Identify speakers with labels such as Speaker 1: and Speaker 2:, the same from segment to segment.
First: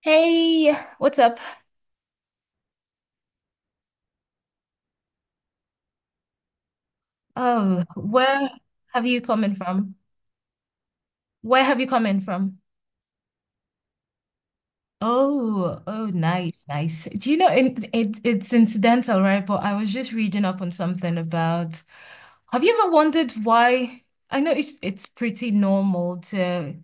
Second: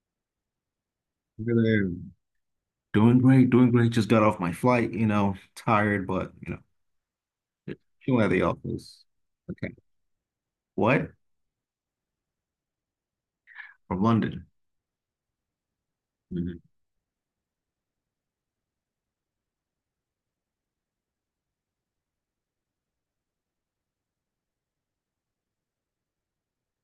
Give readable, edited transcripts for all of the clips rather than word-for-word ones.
Speaker 1: Hey, what's up?
Speaker 2: Really. Doing great, doing great. Just got off my flight, you know, tired, but just
Speaker 1: Oh,
Speaker 2: chilling at the
Speaker 1: where
Speaker 2: office.
Speaker 1: have you come in
Speaker 2: Okay.
Speaker 1: from?
Speaker 2: What?
Speaker 1: Where have you come in from?
Speaker 2: From London.
Speaker 1: Oh, oh,
Speaker 2: hmm
Speaker 1: nice, nice. Do you know it's incidental, right? But I was just reading up on something about. Have you ever wondered why? I know it's pretty normal to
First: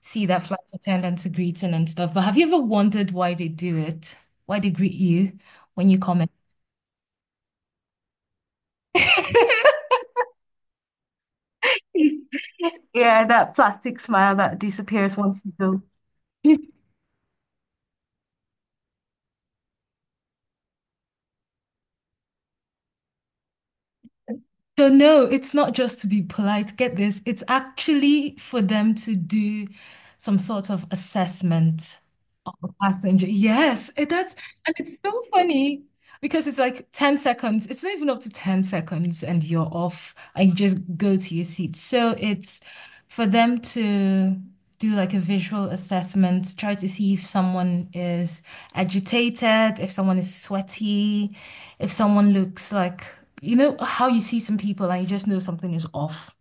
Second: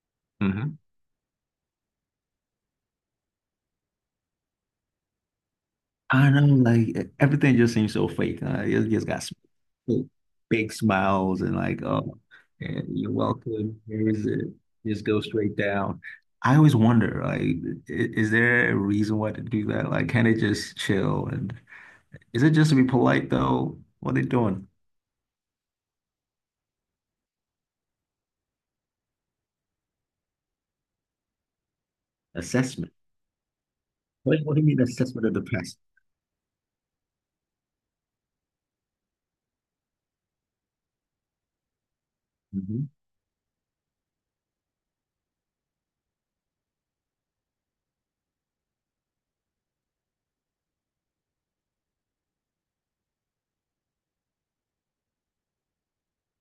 Speaker 1: see that flight
Speaker 2: hmm
Speaker 1: attendants greeting and stuff, but have you ever wondered why they do it? Why they greet you when you come in?
Speaker 2: I know, like, everything just seems so fake. You just got big big smiles and like, oh, yeah, you're
Speaker 1: Yeah, that
Speaker 2: welcome.
Speaker 1: plastic
Speaker 2: Here is
Speaker 1: smile
Speaker 2: it.
Speaker 1: that
Speaker 2: Just
Speaker 1: disappears
Speaker 2: go
Speaker 1: once you
Speaker 2: straight
Speaker 1: go.
Speaker 2: down. I always wonder, like, is there a reason why to do that? Like, can they just chill? And is it just to be polite though? What are they doing?
Speaker 1: So no, it's not just to be polite. Get this. It's actually for them to do some sort of assessment.
Speaker 2: Assessment.
Speaker 1: Passenger. Yes, it, that's
Speaker 2: What do you
Speaker 1: and
Speaker 2: mean
Speaker 1: it's so
Speaker 2: assessment of the past?
Speaker 1: funny because it's like 10 seconds. It's not even up to 10 seconds and you're off and you just go to your seat. So it's
Speaker 2: Mhm.
Speaker 1: for them to do like a visual assessment, try to see if someone is agitated, if someone is sweaty, if someone looks like, you know, how you see some people and you just know something is off.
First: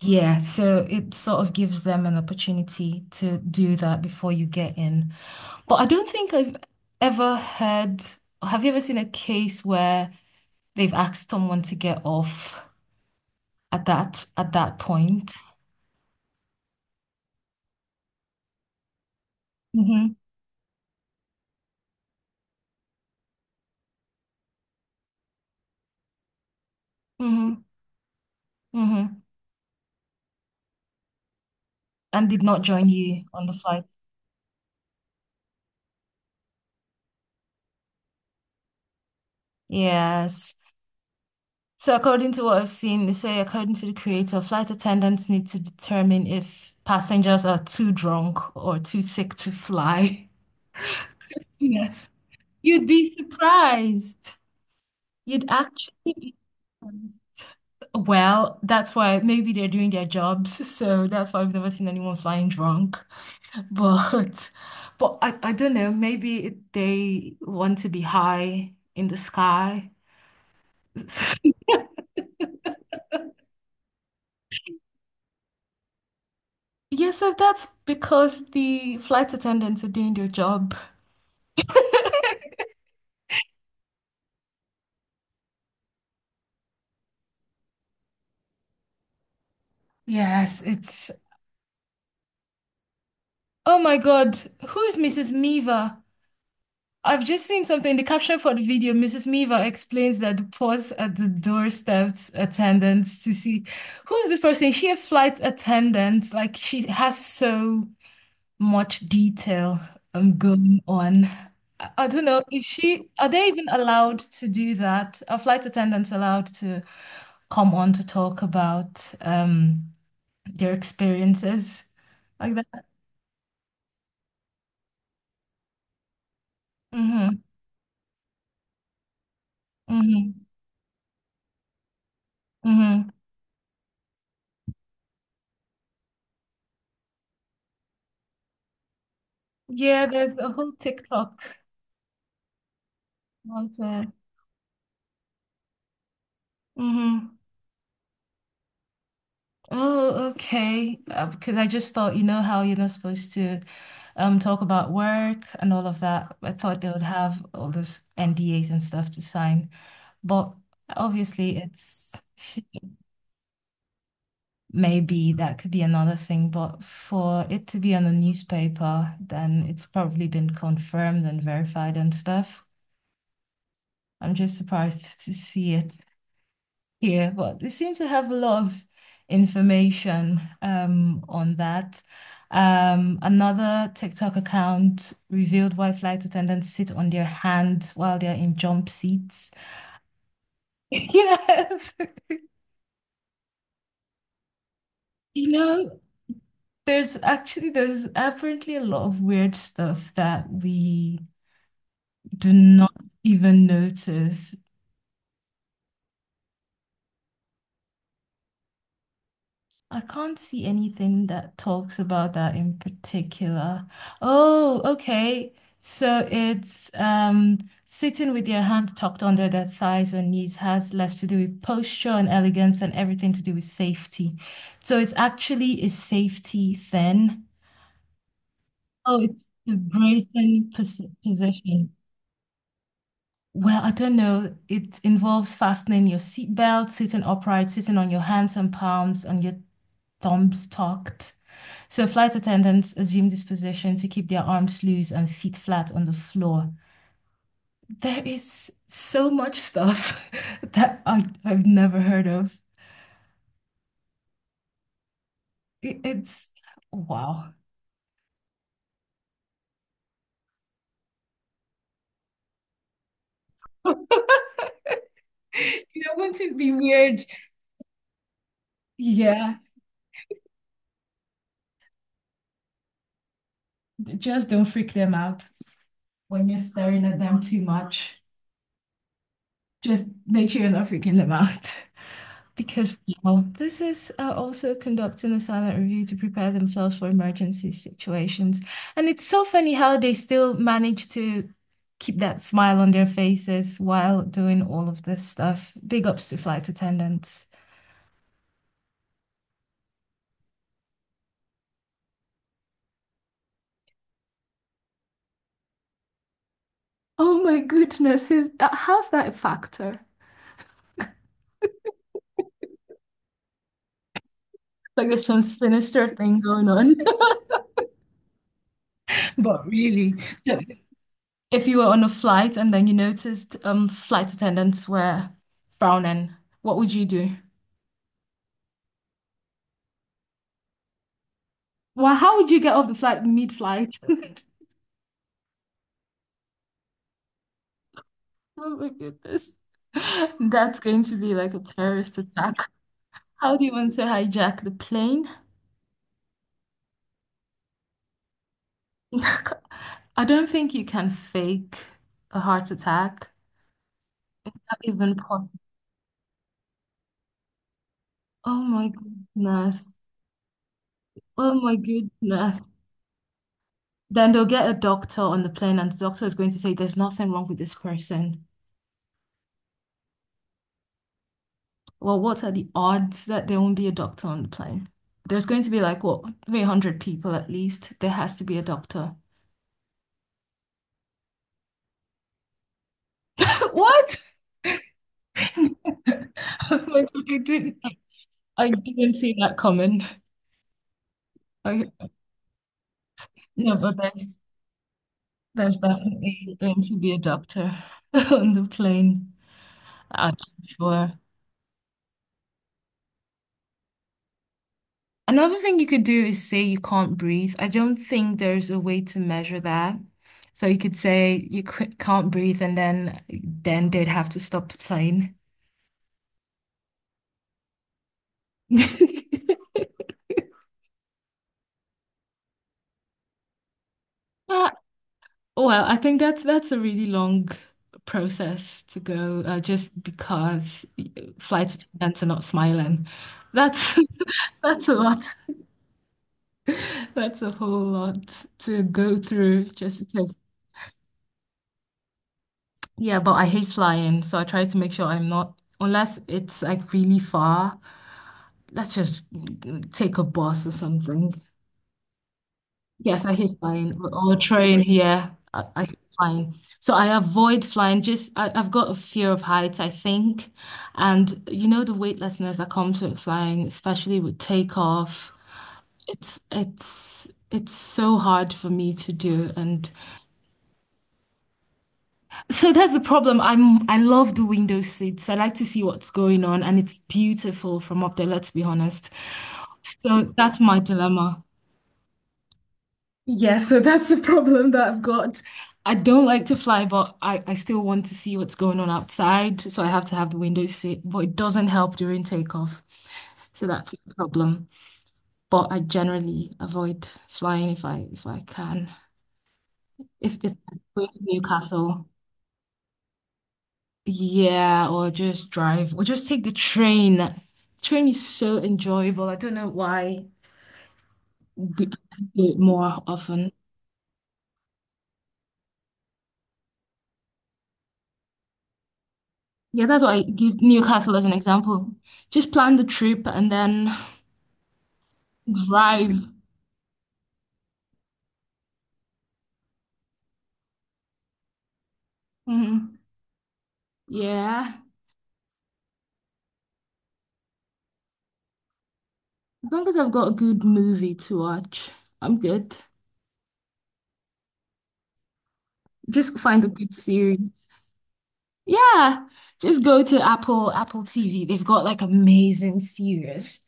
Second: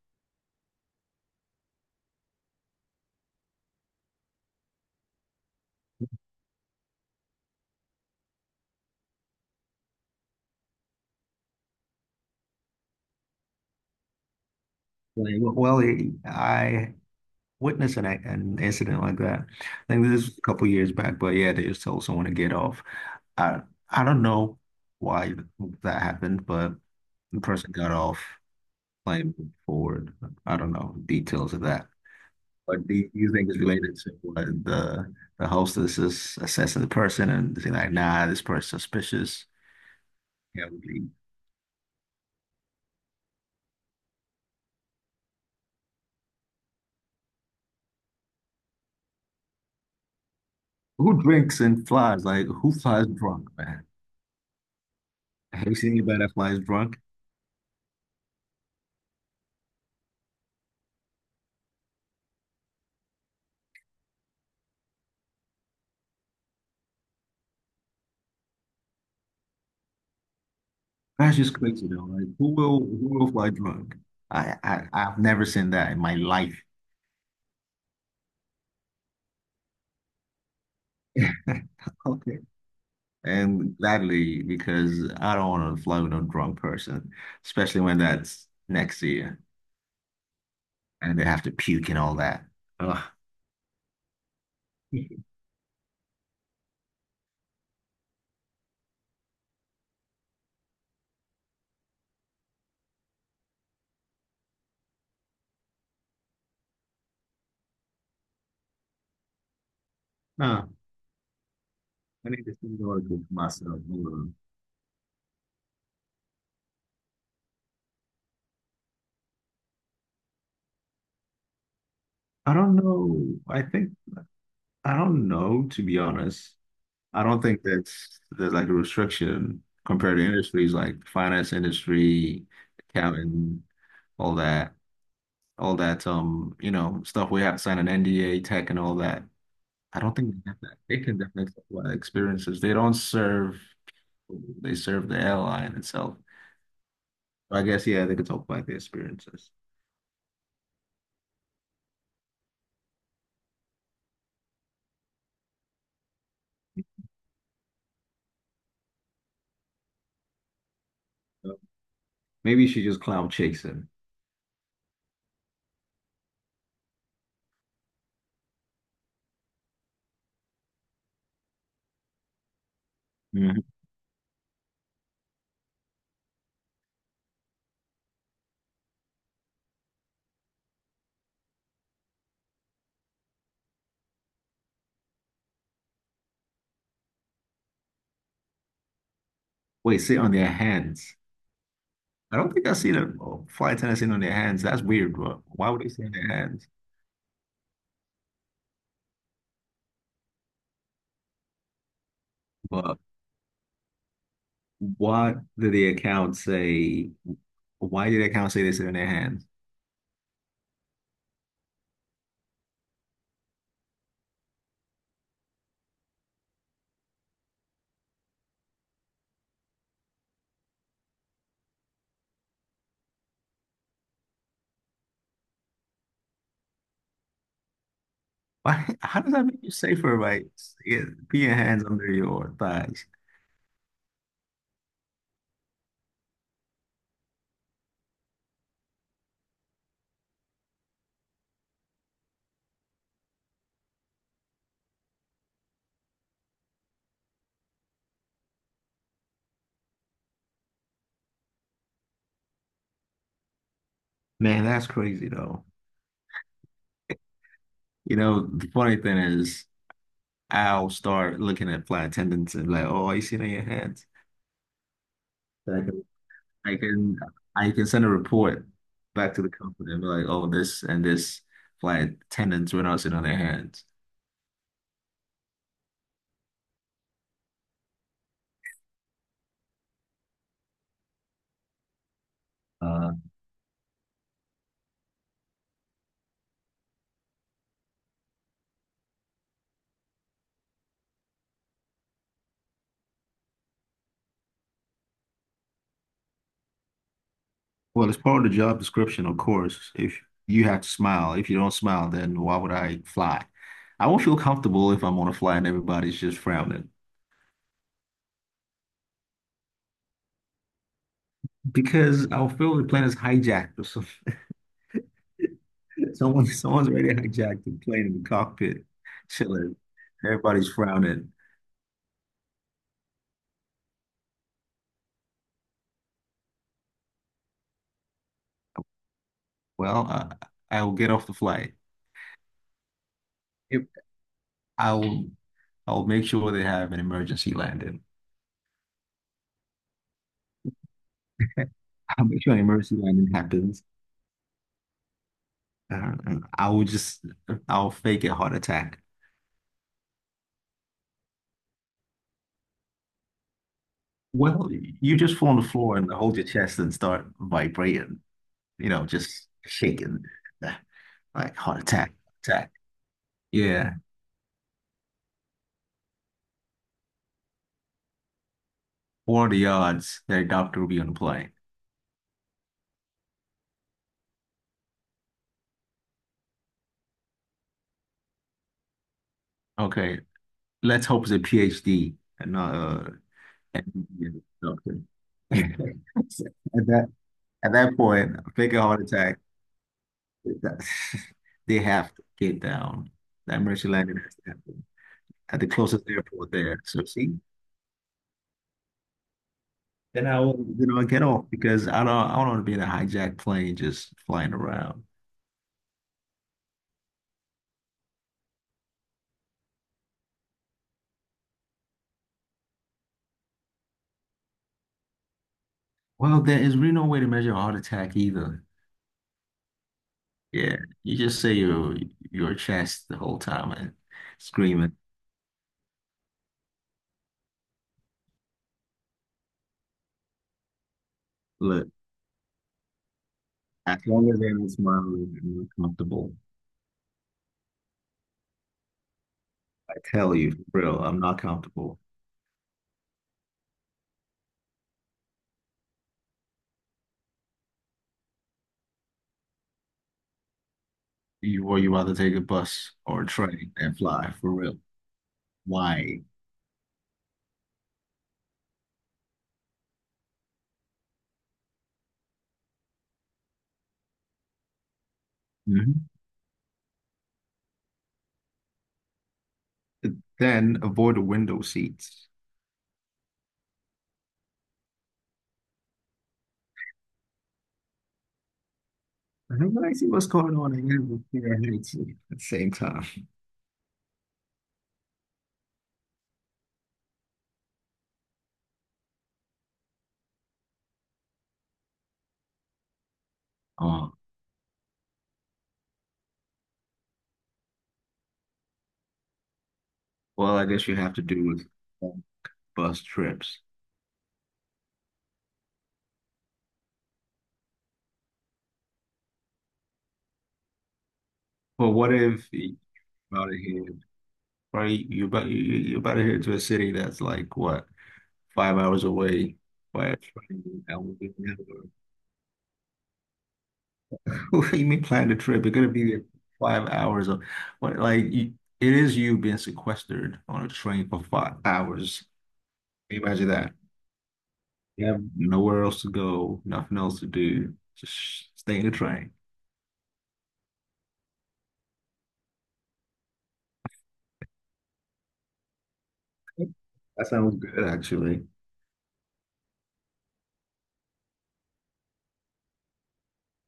Speaker 1: Yeah, so it sort of gives them an opportunity to do that before you get in. But I don't think I've ever heard, have you ever seen a case where they've asked someone to get off at that point?
Speaker 2: Like, well, I witnessed an incident like that. I think this
Speaker 1: hmm
Speaker 2: was a couple years back, but yeah, they just told someone to get off. I I don't know why that happened, but the
Speaker 1: hmm
Speaker 2: person got off,
Speaker 1: hmm
Speaker 2: claimed forward. I don't know details of that.
Speaker 1: And did not
Speaker 2: But
Speaker 1: join
Speaker 2: do
Speaker 1: you
Speaker 2: you
Speaker 1: on
Speaker 2: think
Speaker 1: the
Speaker 2: it's
Speaker 1: flight.
Speaker 2: related to what the hostess is assessing the person and saying like, nah, this person's suspicious?
Speaker 1: Yes.
Speaker 2: Yeah.
Speaker 1: So according to what I've seen, they say according to the creator, flight attendants need to determine if passengers are too drunk or too sick to fly.
Speaker 2: Who drinks and
Speaker 1: Yes.
Speaker 2: flies? Like, who
Speaker 1: You'd
Speaker 2: flies
Speaker 1: be
Speaker 2: drunk, man?
Speaker 1: surprised. You'd
Speaker 2: Have you
Speaker 1: actually
Speaker 2: seen anybody that
Speaker 1: be
Speaker 2: flies drunk?
Speaker 1: surprised. Well, that's why maybe they're doing their jobs, so that's why I've never seen anyone flying drunk. But but I don't know, maybe they want to be high in the sky.
Speaker 2: That's just crazy, though. Like, who will fly drunk? I've never seen that in my life.
Speaker 1: Yeah, so that's because the flight attendants are doing their job.
Speaker 2: Okay. And gladly, because I don't want to fly with no drunk person, especially when that's next to you
Speaker 1: Yes, it's
Speaker 2: and they have to puke and all that. Ugh.
Speaker 1: oh my God, who is Mrs. Meaver? I've just seen something. The caption for the video, Mrs. Miva explains that the pause at the doorstep attendants to see who is this person? Is she a flight attendant? Like she has so much detail
Speaker 2: Huh.
Speaker 1: going on. I don't
Speaker 2: I
Speaker 1: know,
Speaker 2: need to
Speaker 1: is
Speaker 2: think about
Speaker 1: she
Speaker 2: it for
Speaker 1: are they even
Speaker 2: myself. Hold
Speaker 1: allowed
Speaker 2: on.
Speaker 1: to do that? Are flight attendants allowed to come on to talk about their experiences like
Speaker 2: I don't
Speaker 1: that?
Speaker 2: know. I think I don't know, to be honest. I
Speaker 1: Mm-hmm.
Speaker 2: don't think that's there's like a restriction compared to
Speaker 1: Mm-hmm.
Speaker 2: industries like finance industry,
Speaker 1: Mm-hmm.
Speaker 2: accounting, all that, all that you know, stuff we have to sign an NDA, tech and all that. I
Speaker 1: Yeah,
Speaker 2: don't think
Speaker 1: there's
Speaker 2: they
Speaker 1: a
Speaker 2: have
Speaker 1: whole
Speaker 2: that. They can
Speaker 1: TikTok
Speaker 2: definitely talk about experiences. They don't serve,
Speaker 1: about it.
Speaker 2: they serve the airline itself.
Speaker 1: Mm-hmm.
Speaker 2: So I guess yeah, they could talk about the experiences.
Speaker 1: Oh, okay. Because I just thought, you know how you're not supposed to talk about work and all of that. I thought they would have all those NDAs and stuff to sign. But
Speaker 2: So
Speaker 1: obviously it's
Speaker 2: maybe you should just cloud chase them.
Speaker 1: maybe that could be another thing, but for it to be on the newspaper, then it's probably been confirmed and verified and stuff.
Speaker 2: Mhm.
Speaker 1: I'm just surprised to see it. Here, but they seem to have a lot of information on that. Another TikTok account revealed why flight attendants sit on their hands while they're in jump seats.
Speaker 2: Wait, sit on their hands.
Speaker 1: Yes.
Speaker 2: I don't think I've seen a flight attendant sitting on their hands. That's weird, but
Speaker 1: You
Speaker 2: why would they
Speaker 1: know,
Speaker 2: sit on their hands?
Speaker 1: there's apparently a lot of weird stuff that we do not
Speaker 2: But
Speaker 1: even notice.
Speaker 2: what did the account say? Why did the account say this in their hands?
Speaker 1: I can't see anything that talks about that in particular. Oh, okay. So it's sitting with your hand tucked under their thighs or knees has less to do with posture and elegance and everything to do with safety. So it's actually a safety thing.
Speaker 2: Why, how
Speaker 1: Oh,
Speaker 2: does that
Speaker 1: it's
Speaker 2: make you
Speaker 1: the
Speaker 2: safer by
Speaker 1: bracing pos
Speaker 2: yeah, being hands
Speaker 1: position.
Speaker 2: under your thighs?
Speaker 1: Well, I don't know. It involves fastening your seatbelt, sitting upright, sitting on your hands and palms, and your thumbs tucked. So flight attendants assume this position to keep their arms loose and feet flat on the floor. There is so much stuff that I've never heard of.
Speaker 2: Man, that's crazy though.
Speaker 1: It's wow.
Speaker 2: You know, the funny thing is, I'll start looking at flight attendants and like, oh, you see it on your hands? And
Speaker 1: You know, wouldn't it be
Speaker 2: I can,
Speaker 1: weird?
Speaker 2: I can send a report back to the
Speaker 1: Yeah,
Speaker 2: company and be like, oh, this and this flight attendants were not sitting on their hands.
Speaker 1: just don't freak them out when you're staring at them too much. Just make sure you're not freaking them out. Because,
Speaker 2: Uh,
Speaker 1: well, this is also conducting a silent review to prepare themselves for emergency situations. And it's so funny how they still manage to keep that smile on their faces while doing all of this stuff. Big ups to flight attendants.
Speaker 2: Well, it's part of the job description, of course. If you have to smile, if you don't smile, then why would I fly? I won't feel comfortable if I'm on a flight and everybody's just frowning
Speaker 1: Oh my goodness, is that, how's that a factor?
Speaker 2: because I'll feel the plane is hijacked or something.
Speaker 1: Like there's some sinister thing going
Speaker 2: Someone's
Speaker 1: on.
Speaker 2: already hijacked the plane in the cockpit,
Speaker 1: But
Speaker 2: chilling.
Speaker 1: really,
Speaker 2: Everybody's frowning.
Speaker 1: if you were on a flight and then you noticed flight attendants were frowning, what would you do?
Speaker 2: Well, I will get off the flight.
Speaker 1: Well, how would you get off the flight
Speaker 2: If
Speaker 1: mid-flight?
Speaker 2: I'll, I'll make sure they have an emergency landing.
Speaker 1: Oh my goodness. That's going to be like a terrorist
Speaker 2: I'll make sure
Speaker 1: attack.
Speaker 2: an emergency landing
Speaker 1: How do you
Speaker 2: happens.
Speaker 1: want to hijack the plane?
Speaker 2: Uh, I will just, I'll fake a heart attack.
Speaker 1: I don't think you can fake a heart attack.
Speaker 2: Well,
Speaker 1: Not even
Speaker 2: you just fall
Speaker 1: possible.
Speaker 2: on the floor and hold your chest and start vibrating,
Speaker 1: Oh my
Speaker 2: you know, just
Speaker 1: goodness.
Speaker 2: shaking,
Speaker 1: Oh
Speaker 2: like
Speaker 1: my
Speaker 2: heart attack,
Speaker 1: goodness.
Speaker 2: attack. Yeah.
Speaker 1: Then they'll get a doctor on the plane, and the doctor is going to say, there's nothing wrong with this person.
Speaker 2: What are the odds that a doctor will be on the plane?
Speaker 1: Well, what are the odds that there won't be a doctor on the plane? There's going to be like, what, 300 people at least. There has to be a doctor.
Speaker 2: Okay, let's hope it's a PhD and not a
Speaker 1: What?
Speaker 2: MD doctor.
Speaker 1: Oh
Speaker 2: At
Speaker 1: my
Speaker 2: that
Speaker 1: God,
Speaker 2: at that point,
Speaker 1: I
Speaker 2: fake a heart
Speaker 1: didn't see
Speaker 2: attack.
Speaker 1: that coming.
Speaker 2: that- They
Speaker 1: I
Speaker 2: have to get down. That
Speaker 1: no,
Speaker 2: emergency
Speaker 1: but
Speaker 2: landing has to happen at the
Speaker 1: there's
Speaker 2: closest airport
Speaker 1: definitely
Speaker 2: there.
Speaker 1: going to
Speaker 2: So
Speaker 1: be a
Speaker 2: see,
Speaker 1: doctor on the plane.
Speaker 2: then
Speaker 1: I'm
Speaker 2: I will, you know,
Speaker 1: sure.
Speaker 2: get off because I don't want to be in a hijacked plane just flying around.
Speaker 1: Another thing you could do is say you can't breathe. I don't think there's a way to measure that. So you could say you can't breathe, and then they'd have to stop the plane.
Speaker 2: Well, there is really no way to measure a heart attack either. Yeah, you just say your chest the whole time and
Speaker 1: Uh,
Speaker 2: screaming.
Speaker 1: Oh, Well, I think that's a really long process to go just because flight
Speaker 2: Look,
Speaker 1: attendants are not smiling.
Speaker 2: as
Speaker 1: That's
Speaker 2: long as I'm
Speaker 1: that's a lot.
Speaker 2: smiling and you're comfortable,
Speaker 1: That's a whole lot to go through
Speaker 2: I
Speaker 1: just because.
Speaker 2: tell you, for real, I'm not comfortable.
Speaker 1: Yeah, but I hate flying, so I try to make sure I'm not unless it's like really far. Let's just take a bus or something.
Speaker 2: You or you rather take a bus or
Speaker 1: Yes,
Speaker 2: a
Speaker 1: I hate
Speaker 2: train
Speaker 1: flying
Speaker 2: and
Speaker 1: or,
Speaker 2: fly
Speaker 1: or
Speaker 2: for real.
Speaker 1: train yeah, I hate
Speaker 2: Why?
Speaker 1: flying. So I avoid flying. Just I've got a fear of heights, I think. And you know the weightlessness that comes with flying, especially with takeoff.
Speaker 2: Mhm.
Speaker 1: It's so hard for me to do. And
Speaker 2: Then avoid the window seats.
Speaker 1: so that's the problem. I love the window seats. I like to see what's going on and it's beautiful from up there, let's be honest.
Speaker 2: I don't really see what's
Speaker 1: So
Speaker 2: going
Speaker 1: that's
Speaker 2: on
Speaker 1: my
Speaker 2: in
Speaker 1: dilemma.
Speaker 2: here at the same time.
Speaker 1: Yeah, so that's the problem that I've got. I don't like to fly, but I still want to see what's going on outside. So I have to have the window seat, but it doesn't help during takeoff. So that's
Speaker 2: Uh,
Speaker 1: the problem. But I generally avoid flying if I can. If it's
Speaker 2: well, I guess you
Speaker 1: going
Speaker 2: have
Speaker 1: to
Speaker 2: to do with
Speaker 1: Newcastle,
Speaker 2: um, bus trips.
Speaker 1: yeah, or just drive or just take the train. Train is so enjoyable. I don't know why we do
Speaker 2: Well, what if
Speaker 1: it
Speaker 2: you
Speaker 1: more
Speaker 2: about
Speaker 1: often.
Speaker 2: to head, right? You about you you about to head to a city that's like what 5 hours away
Speaker 1: Yeah, that's
Speaker 2: by
Speaker 1: why I
Speaker 2: a
Speaker 1: use
Speaker 2: train. That
Speaker 1: Newcastle
Speaker 2: would
Speaker 1: as an
Speaker 2: be never-
Speaker 1: example. Just plan the trip and then
Speaker 2: What do you mean plan the trip? You're gonna be there
Speaker 1: drive.
Speaker 2: 5 hours of what? Like you, it is you being sequestered on a train for 5 hours.
Speaker 1: Mhm.
Speaker 2: Can you imagine that?
Speaker 1: Yeah.
Speaker 2: You have nowhere else to go, nothing else to do, just stay in the train.
Speaker 1: As long as I've got a good movie to watch, I'm good. Just find a good
Speaker 2: That
Speaker 1: series.
Speaker 2: sounds good, actually.
Speaker 1: Yeah. Just go to Apple TV. They've got like amazing series.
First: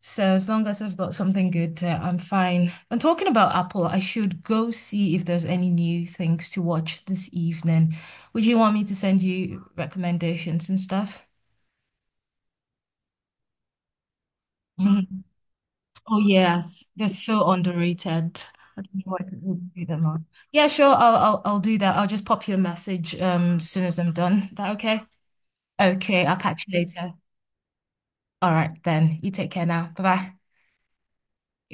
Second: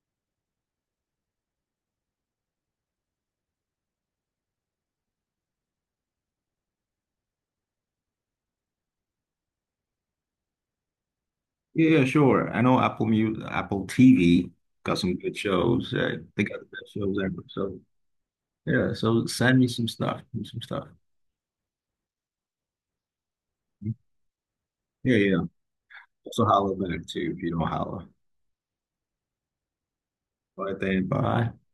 Speaker 1: So as long as I've got something good to, I'm fine. And talking about Apple, I should go see if there's any new things to watch this evening. Would you want me to send you recommendations and stuff?
Speaker 2: Yeah, yeah, sure. I know Apple TV got some
Speaker 1: Mhm.
Speaker 2: good shows.
Speaker 1: Oh
Speaker 2: They got the
Speaker 1: yes,
Speaker 2: best
Speaker 1: they're
Speaker 2: shows ever.
Speaker 1: so
Speaker 2: So
Speaker 1: underrated. I
Speaker 2: yeah,
Speaker 1: don't know why
Speaker 2: so
Speaker 1: people
Speaker 2: send me
Speaker 1: do
Speaker 2: some
Speaker 1: them
Speaker 2: stuff.
Speaker 1: on.
Speaker 2: Some
Speaker 1: Yeah,
Speaker 2: stuff.
Speaker 1: sure. I'll do that. I'll just pop you a message as soon as I'm done. Is that okay?
Speaker 2: Yeah, yeah.
Speaker 1: Okay, I'll
Speaker 2: Also
Speaker 1: catch
Speaker 2: holla
Speaker 1: you
Speaker 2: back
Speaker 1: later.
Speaker 2: too if you don't holler.
Speaker 1: All right then. You take care now. Bye bye.
Speaker 2: All right, then. Bye.